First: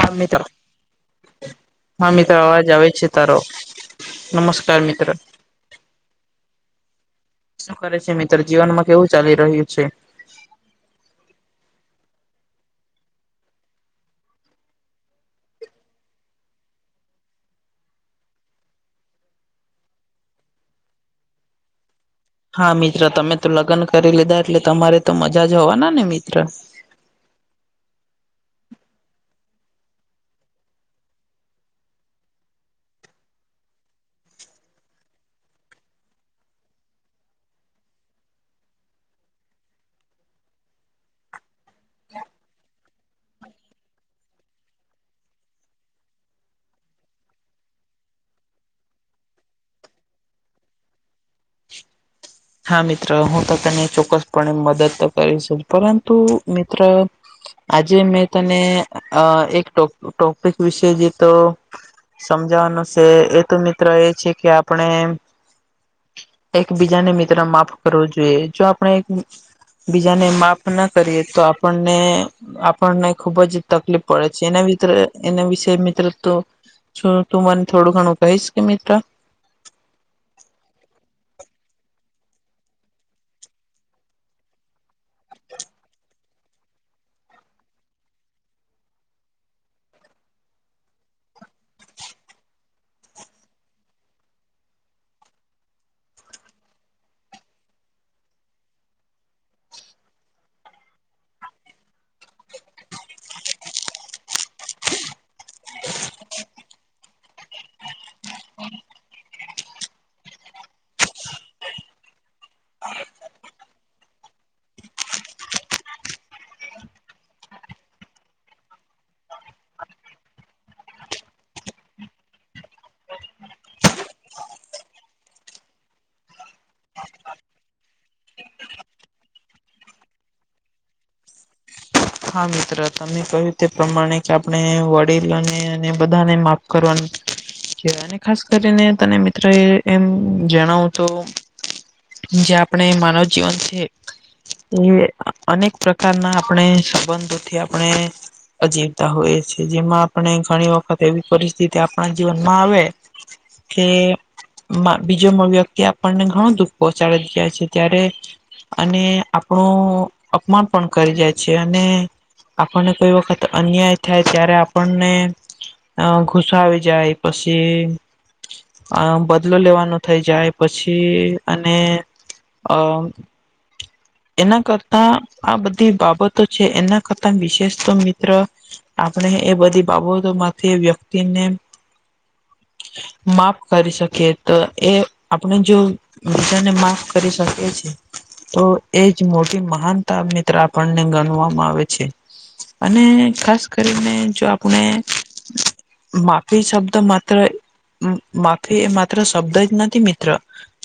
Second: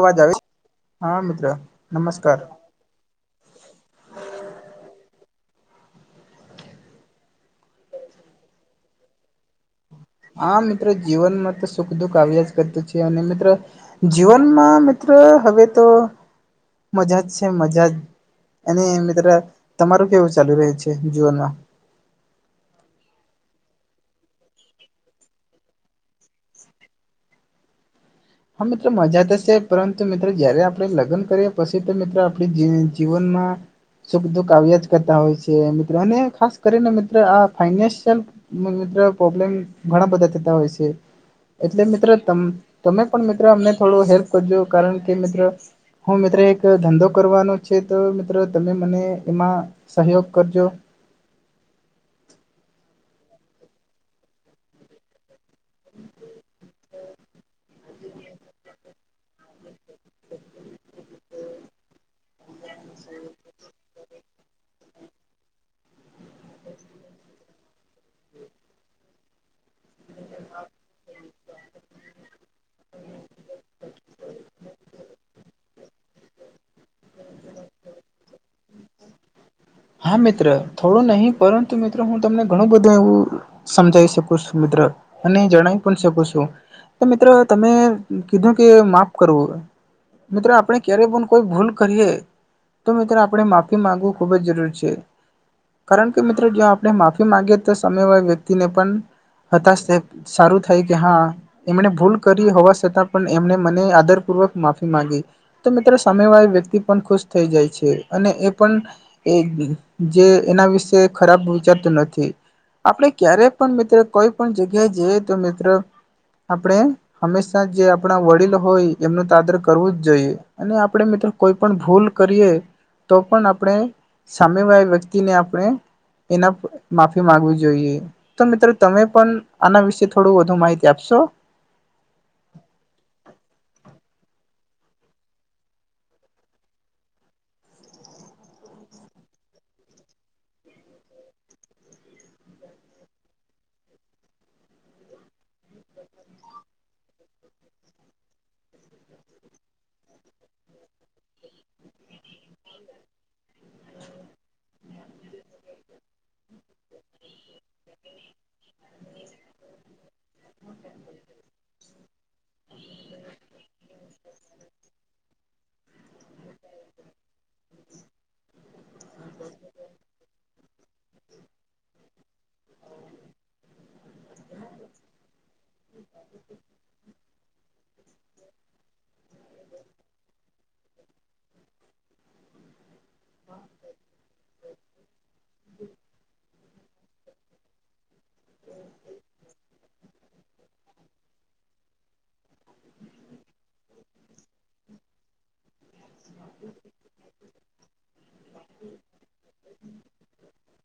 હા આવે મિત્ર હા મિત્ર હા મિત્ર નમસ્કાર અવાજ આવે છે. તારો નમસ્કાર મિત્ર- શું કરે છે મિત્ર જીવન માં કેવું ચાલી રહ્યું છે? હા મિત્રો જીવનમાં તો સુખ દુખ આવ્યા જ કરતું છે અને મિત્રો- જીવનમાં મિત્રો હવે તો મજા જ છે! મજા જ! અને મિત્ર તમારું કેવું ચાલુ રહે છે જીવનમાં? હા મિત્ર તમે તો લગ્ન કરી લીધા એટલે તમારે તો મજા જ હોવાના ને મિત્ર. હા મિત્રો મજા તો છે પરંતુ મિત્રો જયારે આપણે લગ્ન કરીએ પછી તો મિત્રો આપણી જીવનમાં- સુખ દુઃખ આવ્યા જ કરતા હોય છે મિત્રો અને ખાસ કરીને મિત્રો આ ફાયનાન્સયલ- મિત્રો પ્રોબ્લેમ ઘણા બધા થતા હોય છે એટલે મિત્રો તમે- પણ મિત્ર અમને થોડો હેલ્પ કરજો કારણ કે મિત્ર- હું મિત્રો એક ધંધો કરવાનો છે તો મિત્રો તમે મને એમાં- સહયોગ કરજો. હા મિત્ર હું તો તને ચોક્કસપણે મદદ તો કરીશ. પરંતુ મિત્ર આજે મેં તને એક ડો ટોપિક વિશે જેતો સમજાવાનું છે એ તો મિત્ર એ છે કે- પણ એમ એકબીજાને- માફ કરવું જોઈએ જો આપણે- બીજાને માફ ના કરીએ તો આપણને- આપણને ખુબ જ તકલીફ પડે છે એને એના વિશે મિત્ર તો- શું તું મને થોડું ઘણું કહીશ કે મિત્ર? હા મિત્ર થોડું નહી પરંતુ મિત્ર હું તમને ઘણું બધું એવું- સમજાવી શકુ છું મિત્ર અને જણાવી પણ શકુ છું. તો મિત્રો તમે કીધું કે માફ કરવું. મિત્ર આપણે ક્યારેય પણ કોઈ ભૂલ કરીએ તો મિત્ર આપણે માફી માંગવું ખુબ જ જરૂરી છે. કારણ કે મિત્ર જો આપણે માફી માંગીએ તો સામે વળી વ્યક્તિને પણ- હતાશ સારું થાય કે હા- એમણે ભૂલ કરી હોવા છતાં પણ એમને મને આદરપૂર્વક માફી માંગી. તો મિત્રો સામે વાળી વ્યક્તિ પણ ખુશ થઈ જાય છે. અને એ પણ- જે એના વિશે ખરાબ વિચારતું નથી. આપણે ક્યારે પણ મિત્ર કોઈ પણ જગ્યાએ જઈએ તો મિત્ર આપણે- હંમેશા જે આપણા વડીલ હોય એમનું તાદર કરવું જ જોઈએ. અને આપણે મિત્રો કોઈ પણ ભૂલ કરીએ તો પણ આપણે- સામેવા વ્યક્તિને આપણે એના માફી માંગવી જોઈએ. તો મિત્રો તમે પણ આના વિશે થોડું વધુ માહિતી આપશો. હા મિત્ર તમે કહ્યું તે પ્રમાણે કે આપણે વડીલોને અને બધાને માફ કરવાનું- અને ખાસ કરીને તને મિત્રો એ એમ જણાવું તો- જે આપણે માનવ જીવન છે. એ અનેક પ્રકારના આપણે સંબંધોથી આપણે- જીવતા હોય છે. જેમાં આપણે ઘણી વખત એવી પરિસ્થિતિ આપણા જીવનમાં આવે- કે બીજો વ્યક્તિ આપણને ઘણું દુઃખ પહોંચાડી જ ગયાાય છે. ત્યારે અને આપણું અપમાન પણ કરી જાય છે, અને આપણને કોઈ વખત અન્યાય થાય ત્યારે આપણને અ ઘુસો આવી જાય પછી. આ બદલો લેવાનો થઈ જાય પછી. એ અને એના કરતા આ બધા બાબતો છે, એના કરતા વિશેષ તો મિત્ર આપણે એ બધી બાબતો માંથી એ વ્યક્તિને હમ માફ કરી શકીએ તો એ આપણે જો બીજાને માફ કરી શકે છે. તો એજ મોટી મહાનતા મિત્ર આપણને ગણવામાં આવે છે. અને ખાસ કરીને જો આપણે માફી શબ્દ માત્ર માફી એ માત્ર શબ્દ જ નથી મિત્ર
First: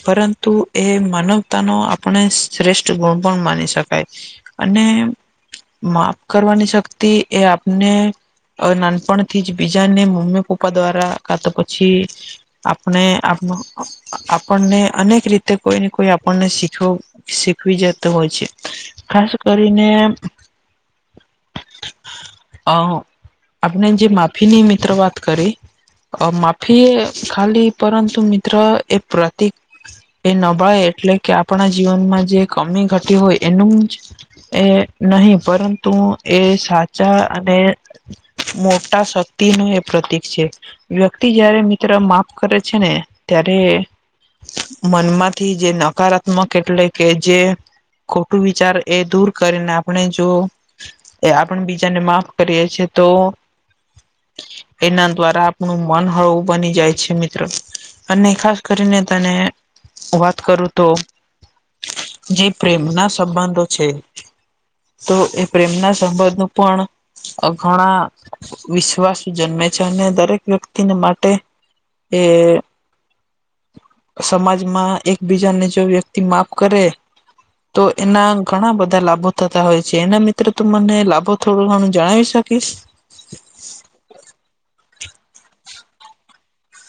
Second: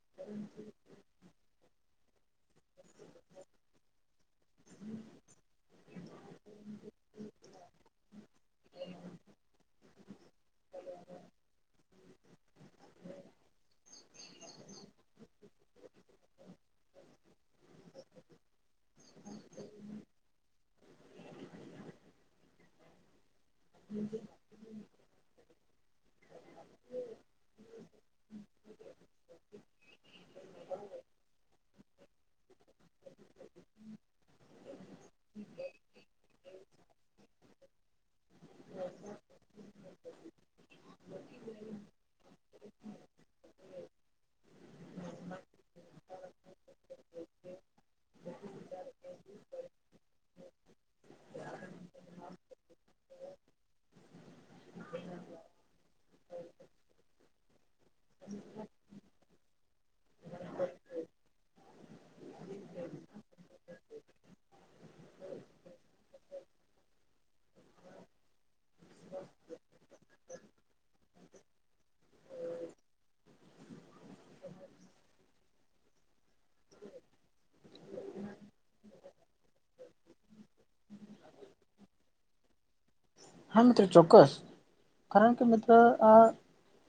પરંતુ એ માનવતાનો પણ શ્રેષ્ઠ ગુણ પણ માની શકાય અને માફ કરવાની શક્તિ એ આપને નાનપણથી જ બીજાને મમ્મી પપ્પા દ્વારા કા તો પછી આપણે આપણને અનેક રીતે કોઈ ને કોઈ આપણને શીખવું શીખવી જતો હોય છે, ખાસ કરીને અ આપણે જે માફીની મિત્ર વાત કરી અ માફી ખાલી પરંતુ મિત્ર એ પ્રતિક એ નબળે એટલે કે આપણા જીવનમાં જે કમી ઘટી હોય એનું જ એ નહી પરંતુ એ સાચા અને મોટા શક્તિ નું એ પ્રતીક છે. વ્યક્તિ જયારે મિત્ર માફ કરે છે, ને ત્યારે મનમાંથી જે નકારાત્મક એટલે કે જે ખોટું વિચાર એ દૂર કરીને આપણે જો એ આપણે બીજાને માફ કરીએ છીએ તો એના દ્વારા આપણું હળું બની જાય છે, મિત્ર અને ખાસ કરીને તને વાત કરું તો જે પ્રેમ ના સંબંધો છે. તો એ પ્રેમના સંબંધ નું પણ અ ઘણા વિશ્વાસુ જન્મે છે, અને દરેક વ્યક્તિને માટે એ સમાજમાં એકબીજાને જો વ્યક્તિ માફ કરે તો એના ઘણા બધા લાભો થ હોય છે, એના મિત્રો તું મને લાભો થોડો ઘણા જણાવી શકીશ? હા મિત્રો ચોક્કસ કારણ કે મિત્રો આ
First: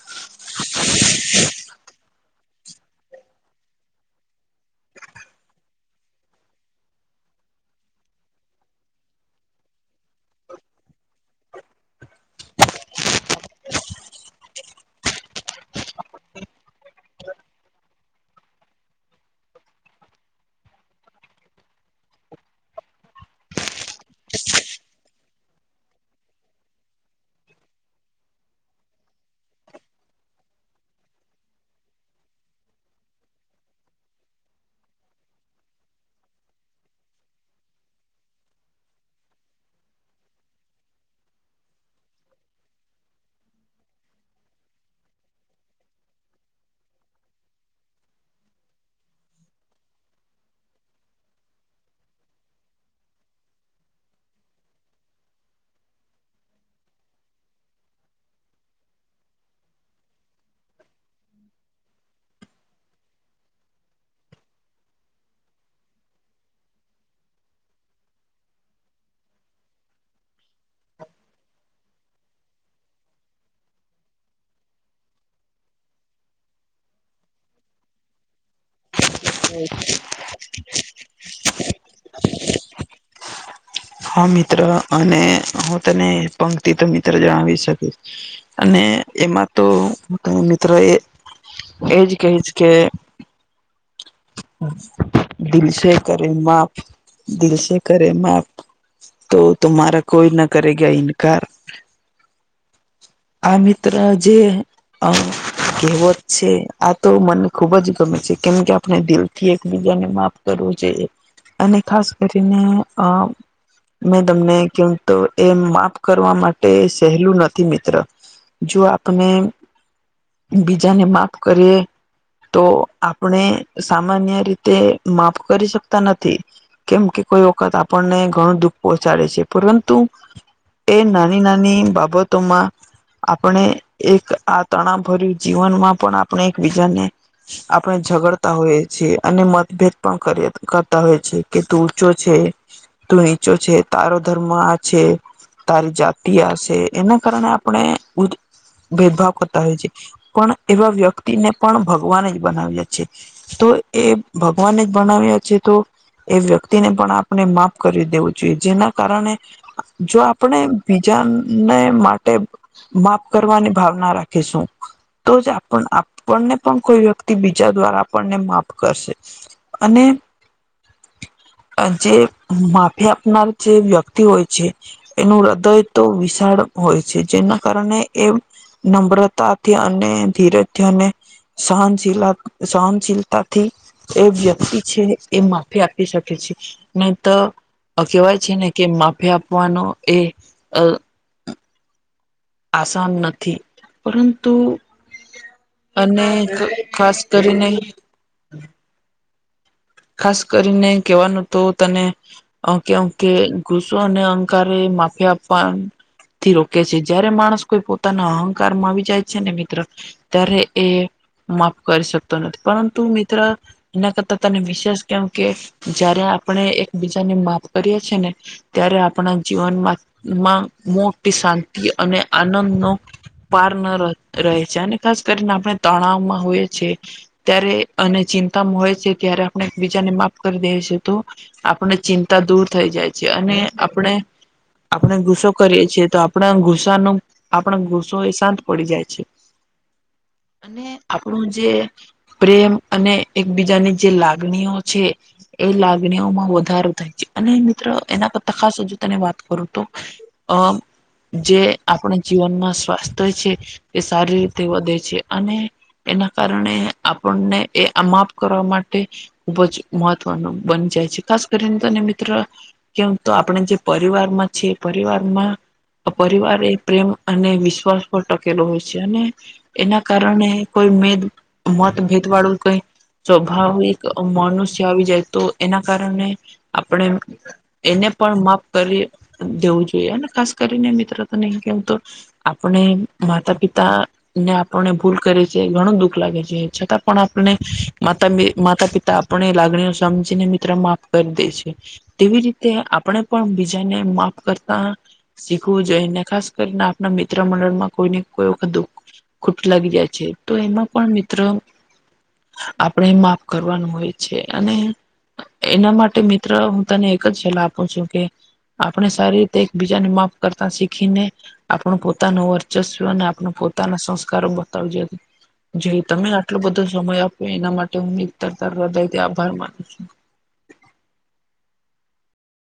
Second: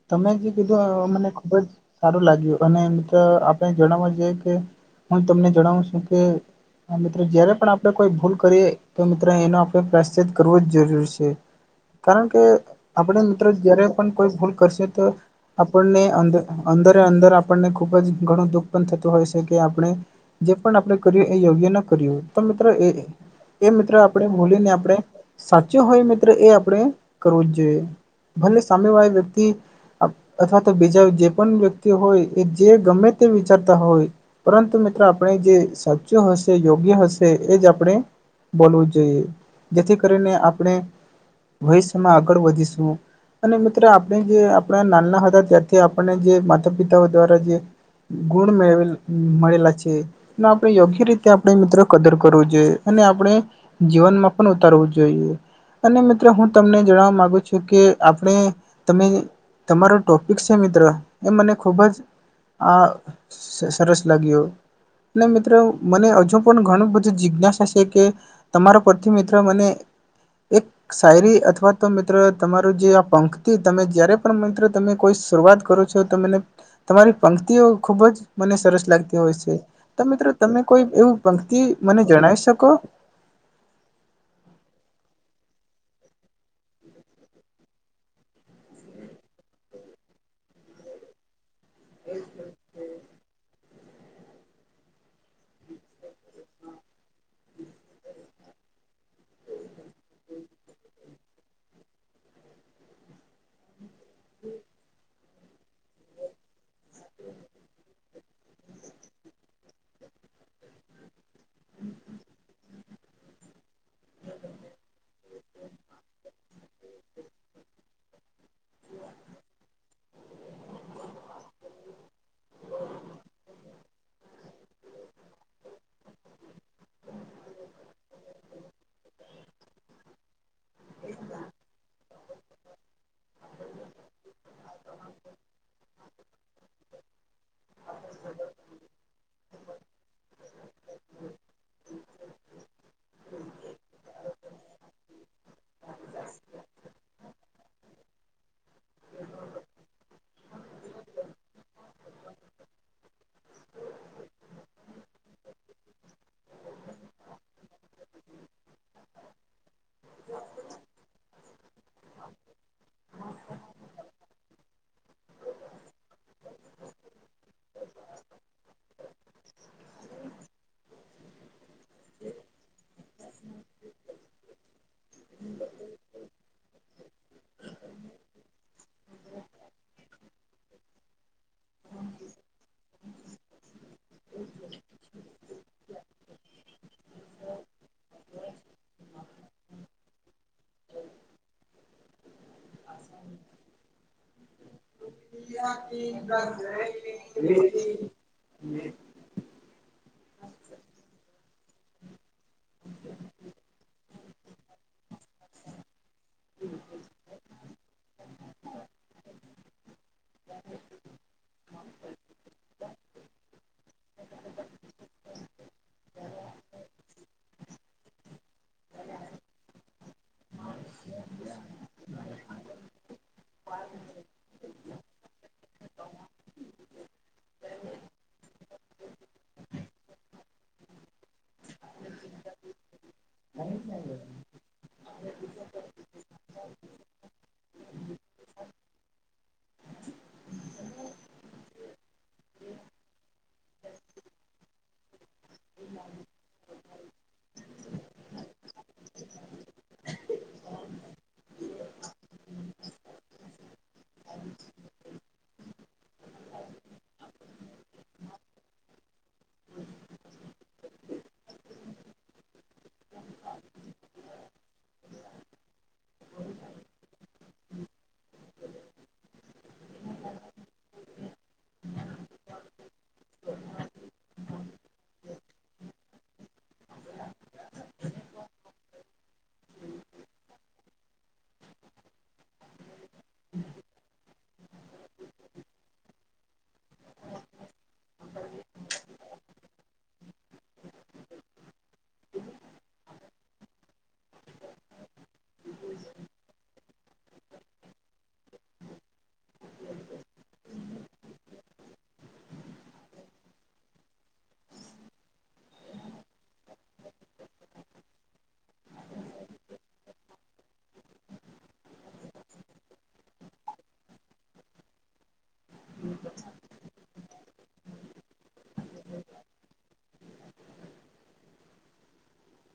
તમે જે કીધું અ મને ખુબ જ સારું લાગ્યું. અને મિત્ર આપણે જણાવવા જઈએ કે હું તમને જણાવું છું. કે હા મિત્રો જયારે પણ આપડણે કોઈ ભૂલ કરીએ તો મિત્રો એનો આપણે પ્રાયશીત કરવો જરૂર છે. કારણ કે આપણે મિત્રો જયારે પણ કોઈ ભૂલ કરશે તો આપણને અ અંદર-અંદર આપણને ખૂબ જ ઘણું દુઃખ પણ થતું હોય છે, કે આપણે જે પણ આપણે કર્યું એ યોગ્ય ના કર્યું તો મિત્રો એ એ મિત્ર આપણે બૂલીને આપણે સાચું હોય મિત્ર એ આપણે કરવું જ જોઈએ. ભલે સામેવાળી વ્યક્તિ અથવા તો બીજા જે પણ વ્યક્તિ હોય એ જે ગમે તે વિચારતા હોય પરંતુ મિત્રો આપણે જે સાચું હશે યોગ્ય હશે એ જ આપણે બોલવું જોઈએ જેથી કરીને આપણે ભવિષ્યમાં આગળ વધીશું. અને મિત્ર આપણે જે આપણા નાના હતા ત્યાારથી આપણેને જે માતા પિતાઓ દ્વારા જે ગુણ મેવેલ મળેલા છે. આપણે યોગ્ય રીતે આપણે મિત્રો કદર કરવો જોઈએ અને આપણે જીવનમાં પણ ઉતારવું જોઈએ‌. અને મિત્રો હું તમને જણવા માગુ છું કે આપણે તમે તમારો ટોપિક છે મિત્રો એ મને ખુબ જ આ સરસ લાગ્યો. મિત્રો મને હજુ પણ ઘણું બધી જિજ્ઞાસા છે કે તમારો પરથી મિત્ર મને એક શાયરી અથવા તો મિત્ર તમારું જે આ પંખથી તમે જ્યારે પણ મિત્ર તમે કોઈ શરૂઆત કરો છો. જે તમારી પંક્તિઓ ખુબ જ મને સરસ લાગતી હોય છે તો મિત્રો તમે કોઈ એવું પંક્તિ મને જણાવી શકો. હા મિત્ર અને હું તને પંક્તિ તો મિત્ર જણાવી શકીશ અને એમાં તો તમે મિત્રો એ એજ કહીશ કે દિલસે કરે માફ દિલસે કરે માફ તો તુમારા કોઈ ના કરેગ ઇનકાર આ મિત્ર જે અ કહેવત છે આ તો મને ખુબ જ ગમે છે કેમ કે આપણે દિલ થી એકબીજાને માફ કરવું જોઈએ અને ખાસ કરીને મેં તમને કેમ તો એ માફ કરવા માટે સહેલું નથી મિત્ર જો આપણે બીજાને માફ કરીએ તો આપણે સામાન્ય રીતે માફ કરી શકતા નથી. કેમ કે કોઈ વખત આપણને ઘણું દુઃખ પહોંચાડે છે પરંતુ એ નાની નાની બાબતોમાં આપણે એક આ તણાવ ભર્યું જીવનમાં પણ આપણે એકબીજાને આપણે ઝગડતા હોઈએ છ છેીએ અને મતભેદ પણ કરતા હોય છેએ કે તું છે તો નીચો છે, તારો ધર્મ આ છે. તારી જાતિ આશે એના કારણે આપણે ભેદભાવ કરતા હોય છે પણ એવા વ્યક્તિને પણ ભગવાન જ બનાવ્યા છે. તો એ ભગવાને જ બનાવ્યા છે તો એ વ્યક્તિને પણ આપણે માફ કરી દેવું જોઈએ જેના કારણે જો આપણે બીજાને માટે માફ કરવાની ભાવના રાખીશું તો જ આપ આપણને પણ ક બીજા દ્વારા આપને માફ કરશે અને અ જે માફી આપનાર જે વ્યક્તિ હોય છે. એનું હૃદય તો વિશાળ હોય છે જેના કારણે એ નમ્રતાથી અને ધીરજથી અને સહનશીલ સહનશીલતાથી એ વ્યક્તિ છે એ માફી આપી શકે છે. તો કહેવાય છે ને કે માફી આપવાનો એ આસાન નથી પરંતુ- અને ખાસ કરીને [inaudible] ખાસ કરીને કેવાનું તો તને ઓકે ઓકે ગુસો અને અંહકાર માફી આપવાનું થી રોકે છે જયારે માણસ કોઈ પોતાના અહંકાર માં આવી જાય છે ને મિત્ર ત્યારે એ માફ કરી શકતો નથી પરંતુ મિત્ર એના કરતા તને વિ કેમ કે જયારે આપણે એક બીજાની માફ કરીએ છિએ ને ત્યારે આપણા જીવનમાં માં મોટી શાંતિ અને આનંદ નો પાર ન રહે છે હેને ખાસ કરીને આપણે તણાવમાં હોએ છે ત્યારે અને ચિંતામાં હોય છે ત્યારે એકબીજાને માફ કરી દે છે તો આપણને ચિંતા દૂર થઈ જાય છે અને આપણે. આપણે ગુસ્સો કરીએ છીએ તો આપણા ગુસ્સાનો આપણા ગુસ્સો એ શાંત પડી જાય છે. [inaudible] અને આપણું જે પ્રેમ અને એકબીજાની જે લાગણી અગ્ણીઓ છે. એ લાગણીઓમાં વધારો થાય છે અને મિત્ર એના કરતા ખાસ હજુ તને વાત કરો તો અ. જે આપણા જીવનમાં સ્વાસ્થ્ય છે એ સારી રીતે વધે છે અને એના કારણે આપણને એ આ માપ કરવા માટે. ખુબ જ મહત્વનું બની જાય છે ખાસ કરીને તને મિત્ર કેમ તો આપણે જે પરિવારમાં છે પરિવારમાં પરિવાર એ પ્રેમ અને વિશ્વાસ પર ટકેલો હોય છે અને એના કારણે કોઈ મેદ મતભેદ વાળું કઈ સ્વભાવ મનુષ્ય આવી જાય તો એના કારણે આપણે. એને પણ માફ કરી દેવું જોઈએ ખાસ કરીને મિત્ર તો નહી કેવ તો. આપણે માતા પિતા. ને આપણને ભૂલ કરે છે ઘણું દુઃખ લાગે છે છતાં પણ આપને માતા માતા પિતા આપણે એ લાગણીઓ સમજીને મિત્ર માફ કરી દે છે. તેવી રીતે આપણે પણ બીજાને માફ કરતા. શીખવું જોઈ ને ખાસ કરીને આપના મિત્ર મંડળ માં કોઈને કોઈ વખત દુઃખ. ખોટું લાગી જાય છે તો એમાં પણ મિત્ર આપણે મા કરવાનું હોય છે અને. એના માટે મિત્ર હું તને એક જ છેલ્લા આપું છું કે. આપણે સારી રીતે એકબીજાને માફ કરતા શીખીને. આપણું પોતાનું વર્ચસ્વ અને આપણુ પોતાના સંસ્કારો બતાવવા જ જી તમે આટલો બધો સમય આપો એના માટે હું તર હૃદયથી આભાર માનું છું.